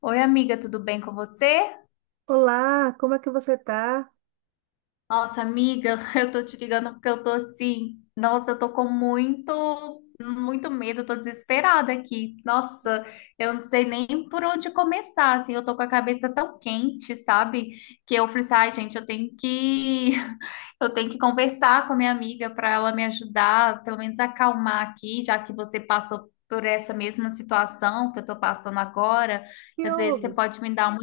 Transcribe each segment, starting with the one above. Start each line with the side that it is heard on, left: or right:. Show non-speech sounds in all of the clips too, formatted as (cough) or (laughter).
left: Oi, amiga, tudo bem com você?
right: Olá, como é que você tá?
left: Nossa, amiga, (laughs) eu tô te ligando porque eu tô assim. Nossa, eu tô com muito, muito medo, eu tô desesperada aqui. Nossa, eu não sei nem por onde começar, assim. Eu tô com a cabeça tão quente, sabe? Que eu falei assim, ai, gente, (laughs) eu tenho que conversar com a minha amiga para ela me ajudar, pelo menos acalmar aqui, já que você passou por essa mesma situação que eu tô passando agora.
right: Que
left: Às vezes você
right: houve?
left: pode me dar uma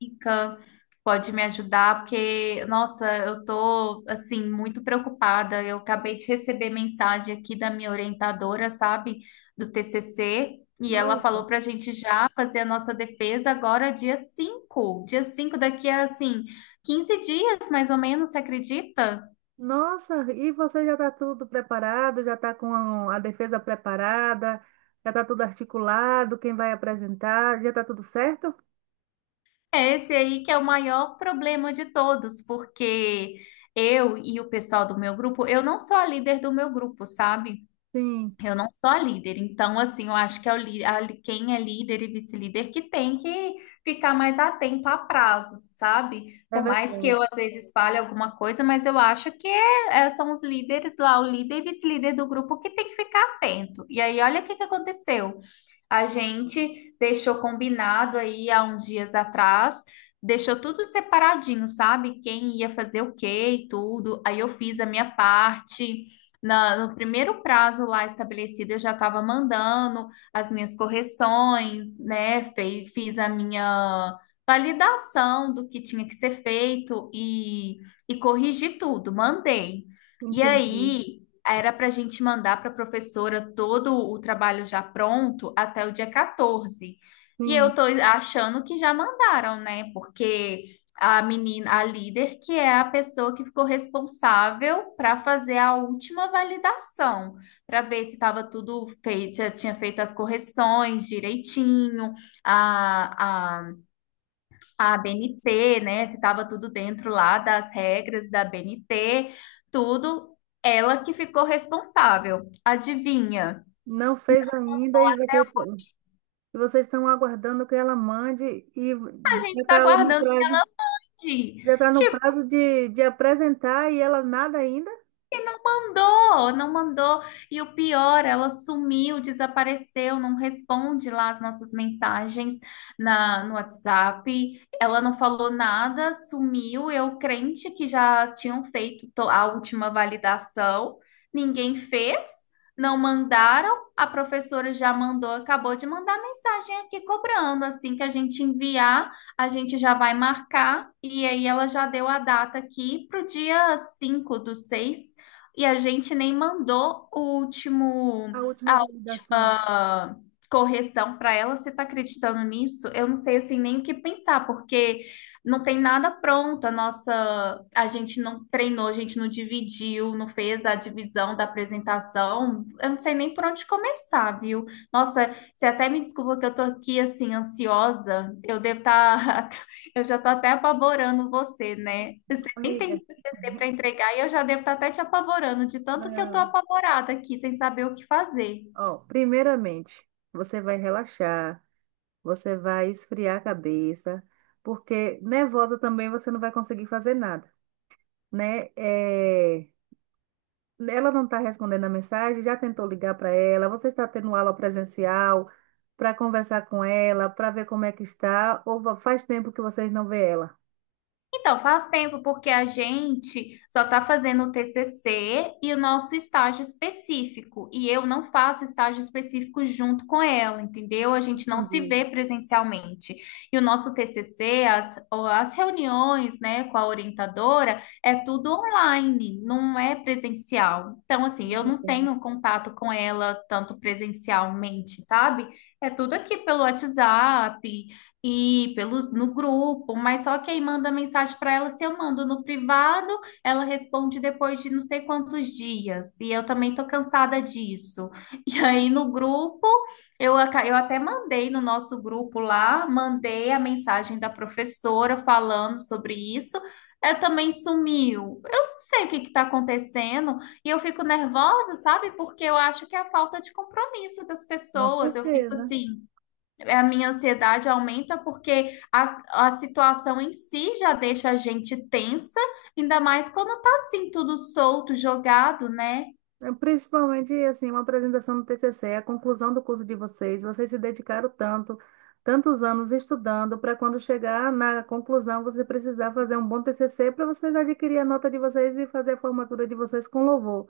left: dica, pode me ajudar, porque, nossa, eu tô, assim, muito preocupada. Eu acabei de receber mensagem aqui da minha orientadora, sabe, do TCC, e ela
right: Nossa,
left: falou pra gente já fazer a nossa defesa agora dia cinco daqui a, assim, 15 dias, mais ou menos, você acredita?
right: nossa, e você já está tudo preparado? Já está com a, defesa preparada? Já está tudo articulado? Quem vai apresentar? Já está tudo certo?
left: É esse aí que é o maior problema de todos, porque eu e o pessoal do meu grupo, eu não sou a líder do meu grupo, sabe?
right: Sim,
left: Eu não sou a líder, então assim, eu acho que é o li- a li- quem é líder e vice-líder que tem que ficar mais atento a prazos, sabe?
right: é
left: Por mais que
right: verdade.
left: eu às vezes fale alguma coisa, mas eu acho que são os líderes lá, o líder e vice-líder do grupo que tem que ficar atento. E aí, olha o que que aconteceu. A gente deixou combinado aí há uns dias atrás, deixou tudo separadinho, sabe? Quem ia fazer o quê e tudo. Aí eu fiz a minha parte. No primeiro prazo lá estabelecido, eu já estava mandando as minhas correções, né? Fiz a minha validação do que tinha que ser feito e corrigi tudo, mandei. E
right: Entendi.
left: aí era para a gente mandar para a professora todo o trabalho já pronto até o dia 14. E eu
right: Sim,
left: tô achando que já mandaram, né? Porque a menina, a líder, que é a pessoa que ficou responsável para fazer a última validação, para ver se estava tudo feito, já tinha feito as correções direitinho, a, a BNT, né? Se estava tudo dentro lá das regras da BNT, tudo, ela que ficou responsável. Adivinha?
right: não fez ainda e e vocês estão aguardando que ela mande e
left: A gente
right: já
left: está
right: está no
left: guardando o
right: prazo,
left: Didi.
right: já tá no prazo de apresentar e ela nada ainda?
left: E não mandou, não mandou. E o pior, ela sumiu, desapareceu, não responde lá as nossas mensagens no WhatsApp. Ela não falou nada, sumiu. Eu crente que já tinham feito a última validação, ninguém fez, não mandaram. A professora já mandou, acabou de mandar mensagem aqui cobrando. Assim que a gente enviar, a gente já vai marcar. E aí ela já deu a data aqui para o dia 5 do 6. E a gente nem mandou o último,
right: A última
left: a
right: validação,
left: última correção para ela. Você está acreditando nisso? Eu não sei assim nem o que pensar, porque não tem nada pronto. A nossa, a gente não treinou, a gente não dividiu, não fez a divisão da apresentação. Eu não sei nem por onde começar, viu? Nossa, você até me desculpa que eu tô aqui assim ansiosa. Eu devo estar, (laughs) eu já tô até apavorando você, né? Você nem
right: amiga.
left: tem TCC para
right: (laughs)
left: entregar e eu já devo estar até te apavorando, de tanto que eu estou
right: Não.
left: apavorada aqui, sem saber o que fazer.
right: Ó, primeiramente, você vai relaxar, você vai esfriar a cabeça, porque nervosa também você não vai conseguir fazer nada, né? É, ela não está respondendo a mensagem, já tentou ligar para ela, você está tendo aula presencial para conversar com ela, para ver como é que está, ou faz tempo que vocês não vê ela?
left: Então, faz tempo, porque a gente só está fazendo o TCC e o nosso estágio específico. E eu não faço estágio específico junto com ela, entendeu? A gente não se
right: Entendi.
left: vê presencialmente. E o nosso TCC, ó, as reuniões, né, com a orientadora, é tudo online, não é presencial. Então, assim, eu não
right: Entendi.
left: tenho contato com ela tanto presencialmente, sabe? É tudo aqui pelo WhatsApp. E pelos no grupo, mas só que quem manda mensagem para ela, se eu mando no privado, ela responde depois de não sei quantos dias. E eu também tô cansada disso. E aí no grupo, eu até mandei no nosso grupo lá, mandei a mensagem da professora falando sobre isso. Ela também sumiu. Eu não sei o que está acontecendo e eu fico nervosa, sabe? Porque eu acho que é a falta de compromisso das
right: Com
left: pessoas. Eu fico
right: certeza.
left: assim. É, a minha ansiedade aumenta porque a situação em si já deixa a gente tensa, ainda mais quando tá assim, tudo solto, jogado, né?
right: É, principalmente, assim, uma apresentação do TCC, a conclusão do curso de vocês, vocês se dedicaram tanto, tantos anos estudando, para quando chegar na conclusão, você precisar fazer um bom TCC para vocês adquirir a nota de vocês e fazer a formatura de vocês com louvor.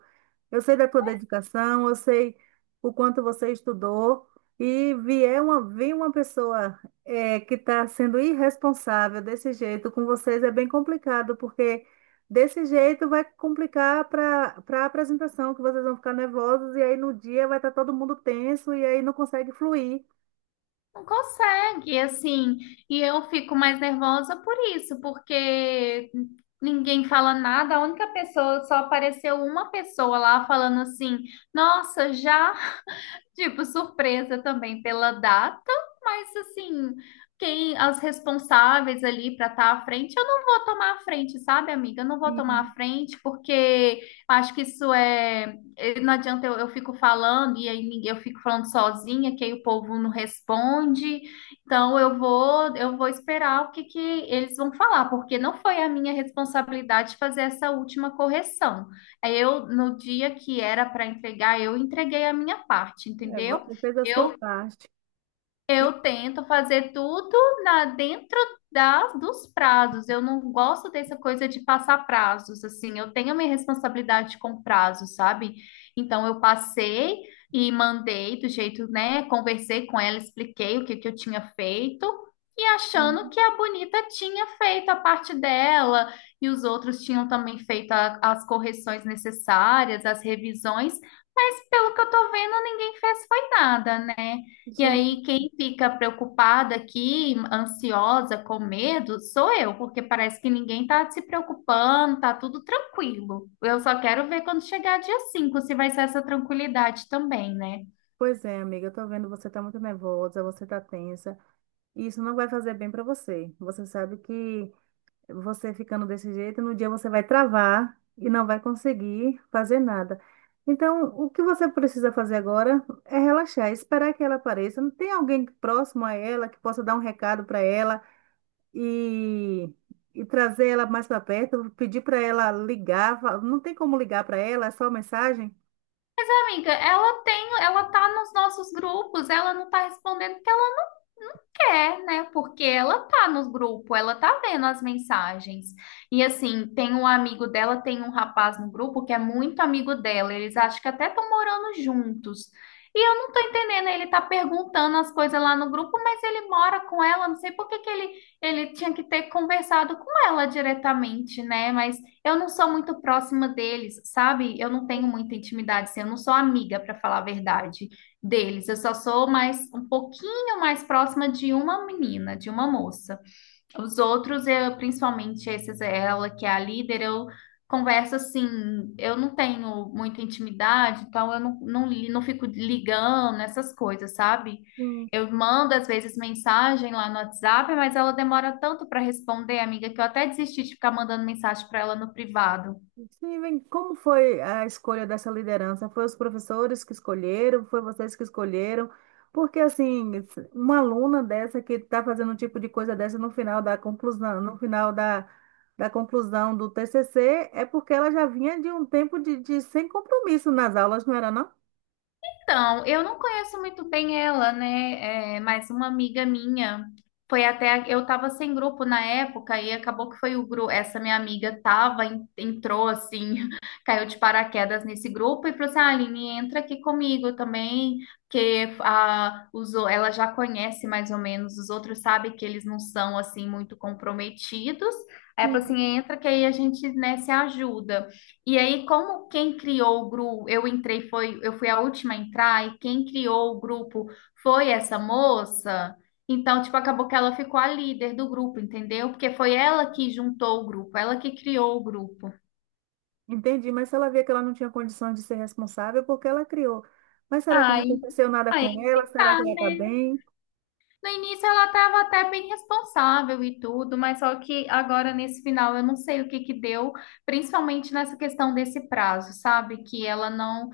right: Eu sei da tua dedicação, eu sei o quanto você estudou, e vir uma pessoa que está sendo irresponsável desse jeito com vocês é bem complicado, porque desse jeito vai complicar para a apresentação, que vocês vão ficar nervosos, e aí no dia vai estar todo mundo tenso, e aí não consegue fluir.
left: Não consegue, assim. E eu fico mais nervosa por isso, porque ninguém fala nada, a única pessoa, só apareceu uma pessoa lá falando assim: nossa, já. Tipo, surpresa também pela data, mas assim, quem as responsáveis ali para estar à frente, eu não vou tomar a frente, sabe, amiga? Eu não vou tomar a
right: Sim,
left: frente porque acho que isso é, não adianta eu, fico falando e aí eu fico falando sozinha, que aí o povo não responde. Então eu vou esperar o que que eles vão falar, porque não foi a minha responsabilidade fazer essa última correção. Aí eu, no dia que era para entregar, eu entreguei a minha parte,
right: é,
left: entendeu?
right: você fez a sua
left: Eu
right: parte. E,
left: eu tento fazer tudo na dentro dos prazos. Eu não gosto dessa coisa de passar prazos, assim. Eu tenho a minha responsabilidade com prazos, sabe? Então eu passei e mandei do jeito, né? Conversei com ela, expliquei o que que eu tinha feito e achando
right: sim.
left: que a bonita tinha feito a parte dela e os outros tinham também feito as correções necessárias, as revisões. Mas pelo que eu tô vendo, ninguém fez foi nada, né? E
right: Gente,
left: aí, quem fica preocupada aqui, ansiosa, com medo, sou eu, porque parece que ninguém tá se preocupando, tá tudo tranquilo. Eu só quero ver quando chegar dia 5 se vai ser essa tranquilidade também, né?
right: pois é, amiga, eu tô vendo você tá muito nervosa, você tá tensa. E isso não vai fazer bem para você. Você sabe que você ficando desse jeito, no dia você vai travar e não vai conseguir fazer nada. Então, o que você precisa fazer agora é relaxar, esperar que ela apareça. Não tem alguém próximo a ela que possa dar um recado para ela e, e trazer ela mais para perto, pedir para ela ligar. Não tem como ligar para ela, é só mensagem?
left: Mas, amiga, ela tá nos nossos grupos, ela não tá respondendo porque ela quer, né? Porque ela tá no grupo, ela tá vendo as mensagens. E assim, tem um amigo dela, tem um rapaz no grupo que é muito amigo dela. Eles acham que até estão morando juntos. E eu não tô entendendo, ele tá perguntando as coisas lá no grupo, mas ele mora com ela, não sei por que que ele tinha que ter conversado com ela diretamente, né? Mas eu não sou muito próxima deles, sabe? Eu não tenho muita intimidade, assim, eu não sou amiga, para falar a verdade deles. Eu só sou mais um pouquinho eu mais próxima de uma menina, de uma moça. Os outros, eu, principalmente esses, ela que é a líder, eu converso assim, eu não tenho muita intimidade, então eu não, não, não fico ligando essas coisas, sabe?
right: Sim.
left: Eu mando às vezes mensagem lá no WhatsApp, mas ela demora tanto para responder, amiga, que eu até desisti de ficar mandando mensagem para ela no privado.
right: Steven, como foi a escolha dessa liderança? Foi os professores que escolheram? Foi vocês que escolheram? Porque, assim, uma aluna dessa que está fazendo um tipo de coisa dessa no final da conclusão, no final da conclusão do TCC, é porque ela já vinha de um tempo de sem compromisso nas aulas, não era, não?
left: Então, eu não conheço muito bem ela, né? É, mas uma amiga minha foi até. Eu tava sem grupo na época e acabou que foi o grupo. Essa minha amiga tava, entrou assim, (laughs) caiu de paraquedas nesse grupo e falou assim: ah, Aline, entra aqui comigo também, porque ela já conhece mais ou menos, os outros sabem que eles não são assim muito comprometidos. Aí ela falou
right: Sim.
left: assim: entra que aí a gente, né, se ajuda. E aí, como quem criou o grupo, eu entrei, foi, eu fui a última a entrar, e quem criou o grupo foi essa moça, então, tipo, acabou que ela ficou a líder do grupo, entendeu? Porque foi ela que juntou o grupo, ela que criou o grupo.
right: Entendi, mas se ela via que ela não tinha condições de ser responsável, porque ela criou. Mas será que não
left: Ai,
right: aconteceu nada
left: aí
right: com ela?
left: que
right: Será que
left: tá,
right: ela está
left: né?
right: bem?
left: No início ela estava até bem responsável e tudo, mas só que agora nesse final eu não sei o que que deu, principalmente nessa questão desse prazo, sabe? Que ela não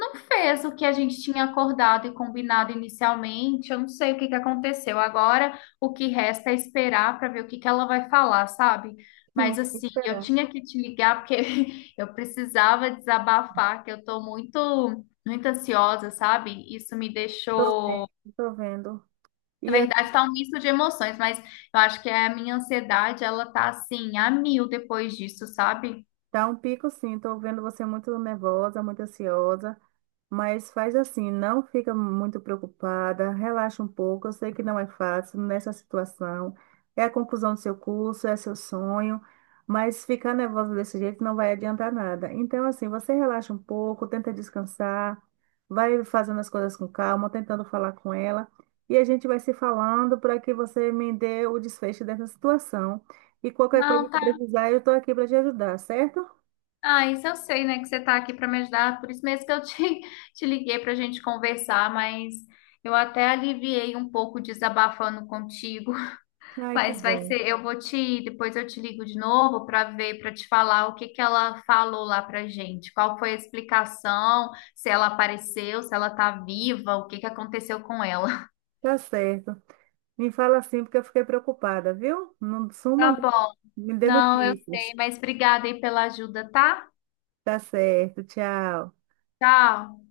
left: não fez o que a gente tinha acordado e combinado inicialmente. Eu não sei o que que aconteceu. Agora o que resta é esperar para ver o que que ela vai falar, sabe?
right: Sim,
left: Mas assim, eu
right: será.
left: tinha que te ligar porque (laughs) eu precisava desabafar, que eu tô muito muito ansiosa, sabe? Isso me
right: Estou vendo,
left: deixou
right: estou vendo. E
left: na verdade, tá um misto de emoções, mas eu acho que a minha ansiedade, ela tá assim, a mil depois disso, sabe?
right: tá um pico sim, tô vendo você muito nervosa, muito ansiosa, mas faz assim, não fica muito preocupada, relaxa um pouco. Eu sei que não é fácil nessa situação, é a conclusão do seu curso, é seu sonho, mas ficar nervosa desse jeito não vai adiantar nada. Então, assim, você relaxa um pouco, tenta descansar, vai fazendo as coisas com calma, tentando falar com ela, e a gente vai se falando para que você me dê o desfecho dessa situação. E qualquer coisa
left: Não,
right: que
left: tá.
right: precisar, eu estou aqui para te ajudar, certo?
left: Ah, isso eu sei, né, que você tá aqui pra me ajudar, por isso mesmo que eu (laughs) te liguei pra gente conversar, mas eu até aliviei um pouco desabafando contigo. (laughs)
right: Ai, que
left: Mas vai
right: bom.
left: ser, depois eu te ligo de novo pra ver, pra te falar o que que ela falou lá pra gente, qual foi a explicação, se ela apareceu, se ela tá viva, o que que aconteceu com ela. (laughs)
right: Tá certo. Me fala assim, porque eu fiquei preocupada, viu? Não suma,
left: Tá
right: não.
left: bom.
right: Me dê
left: Não, eu sei,
right: notícias.
left: mas obrigada aí pela ajuda, tá?
right: Tá certo. Tchau.
left: Tchau.